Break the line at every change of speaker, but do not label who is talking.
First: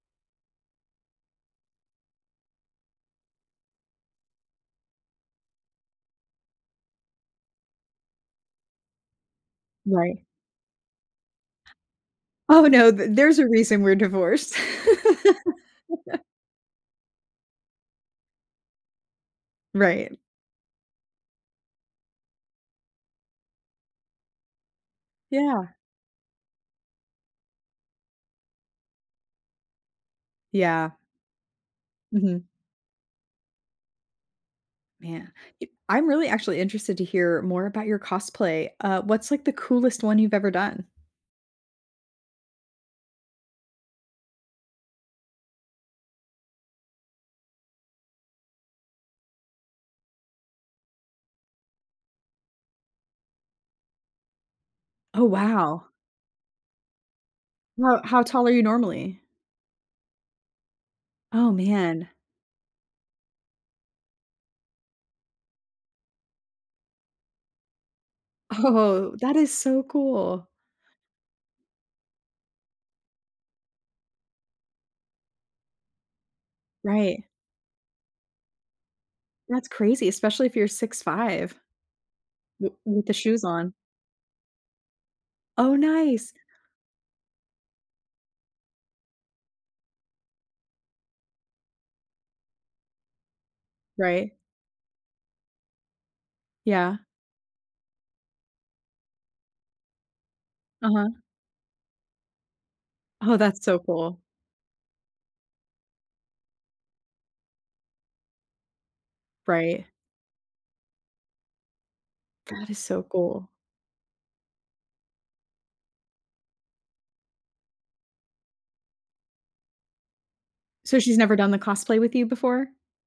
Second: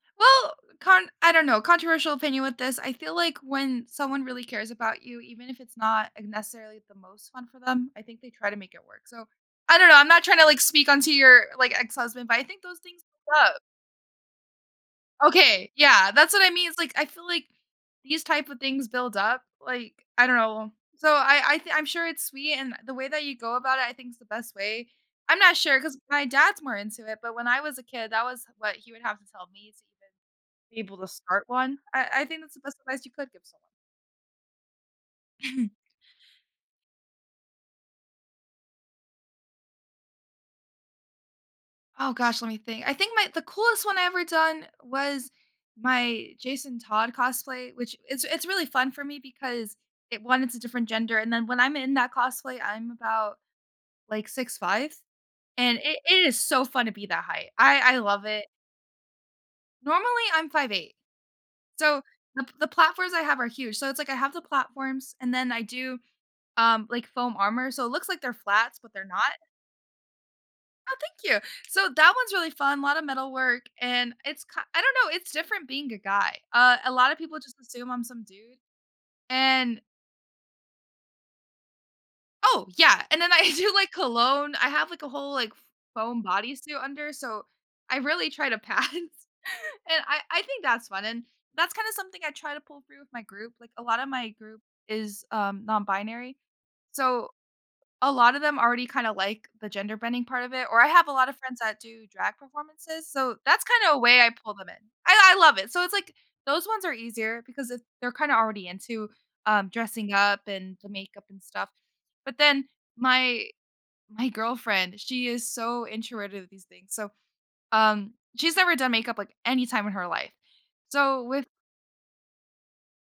Well, con I don't know controversial opinion with this. I feel like when someone really cares about you, even if it's not necessarily the most fun for them, I think they try to make it work so I don't know, I'm
Right.
not tryna, like, speak on to your, like, ex-husband, but I think
Oh,
those
no,
things
th there's
build
a
up.
reason we're divorced.
Okay. Yeah, that's what I mean it's like, I feel like these type of things build up, like
Right.
I don't know, so I I thi I'm sure it's sweet, and the way that you go about it, I think's the best way. I'm not
Yeah.
sure 'cause my dad's more into it, but when I was a kid, that was, like he would have to tell me to be
Yeah.
able to start one. I I think
Mhm.
that's the best advice you could give someone.
Man, i I'm really actually interested to hear more about your cosplay, uh, what's like, the coolest one you've ever done?
Oh, gosh, let me think. I think my the coolest one I ever done was my Jason Todd cosplay, which it's it's really fun for me because it 1, it's a different gender and then when I'm in that cosplay, I'm about like 6'5",
Oh,
and
wow.
it it is so fun to be that height, I I
How how
love it.
tall are you normally?
Normally, I'm 5'8".
Oh,
So
man.
th the platforms I have are huge so it's like I have the platforms and then I do, um, like foam armor, so it looks like they're flats, but they're
Oh,
not.
that is so cool.
Oh, thank you, so that one's really fun lotta metalwork, and it's ki I don't know, it's different being a guy, uh a lotta
Right.
people just assume I'm some dude
That's
and
crazy, especially if you're 6'5".
Oh,
W
yeah,
with the
and then
shoes
I do
on.
like cologne I have like a whole, like, f
Oh,
foam
nice.
body suit under, so I really try to pass. And I I think that's fun, and that's kind of something I try to pull through with my group, like, a lotta my
Right.
group is, um, non binary.
Yeah.
So a lot of them already kinda like the gender bending part of it or I have a
Uh-huh.
lot of friends that do drag performances,
Oh,
so
that's
that's
so
kinda a
cool.
way I pull them in. I I love it, so it's like those ones are easier because they're kinda already into, um,
Right.
dressing up and the makeup and stuff but then
That is so
my
cool.
my girlfriend, she is so introverted to these things, so, um, she's never done makeup like any time in her life.
So she's
So
never
with
done the cosplay with you before?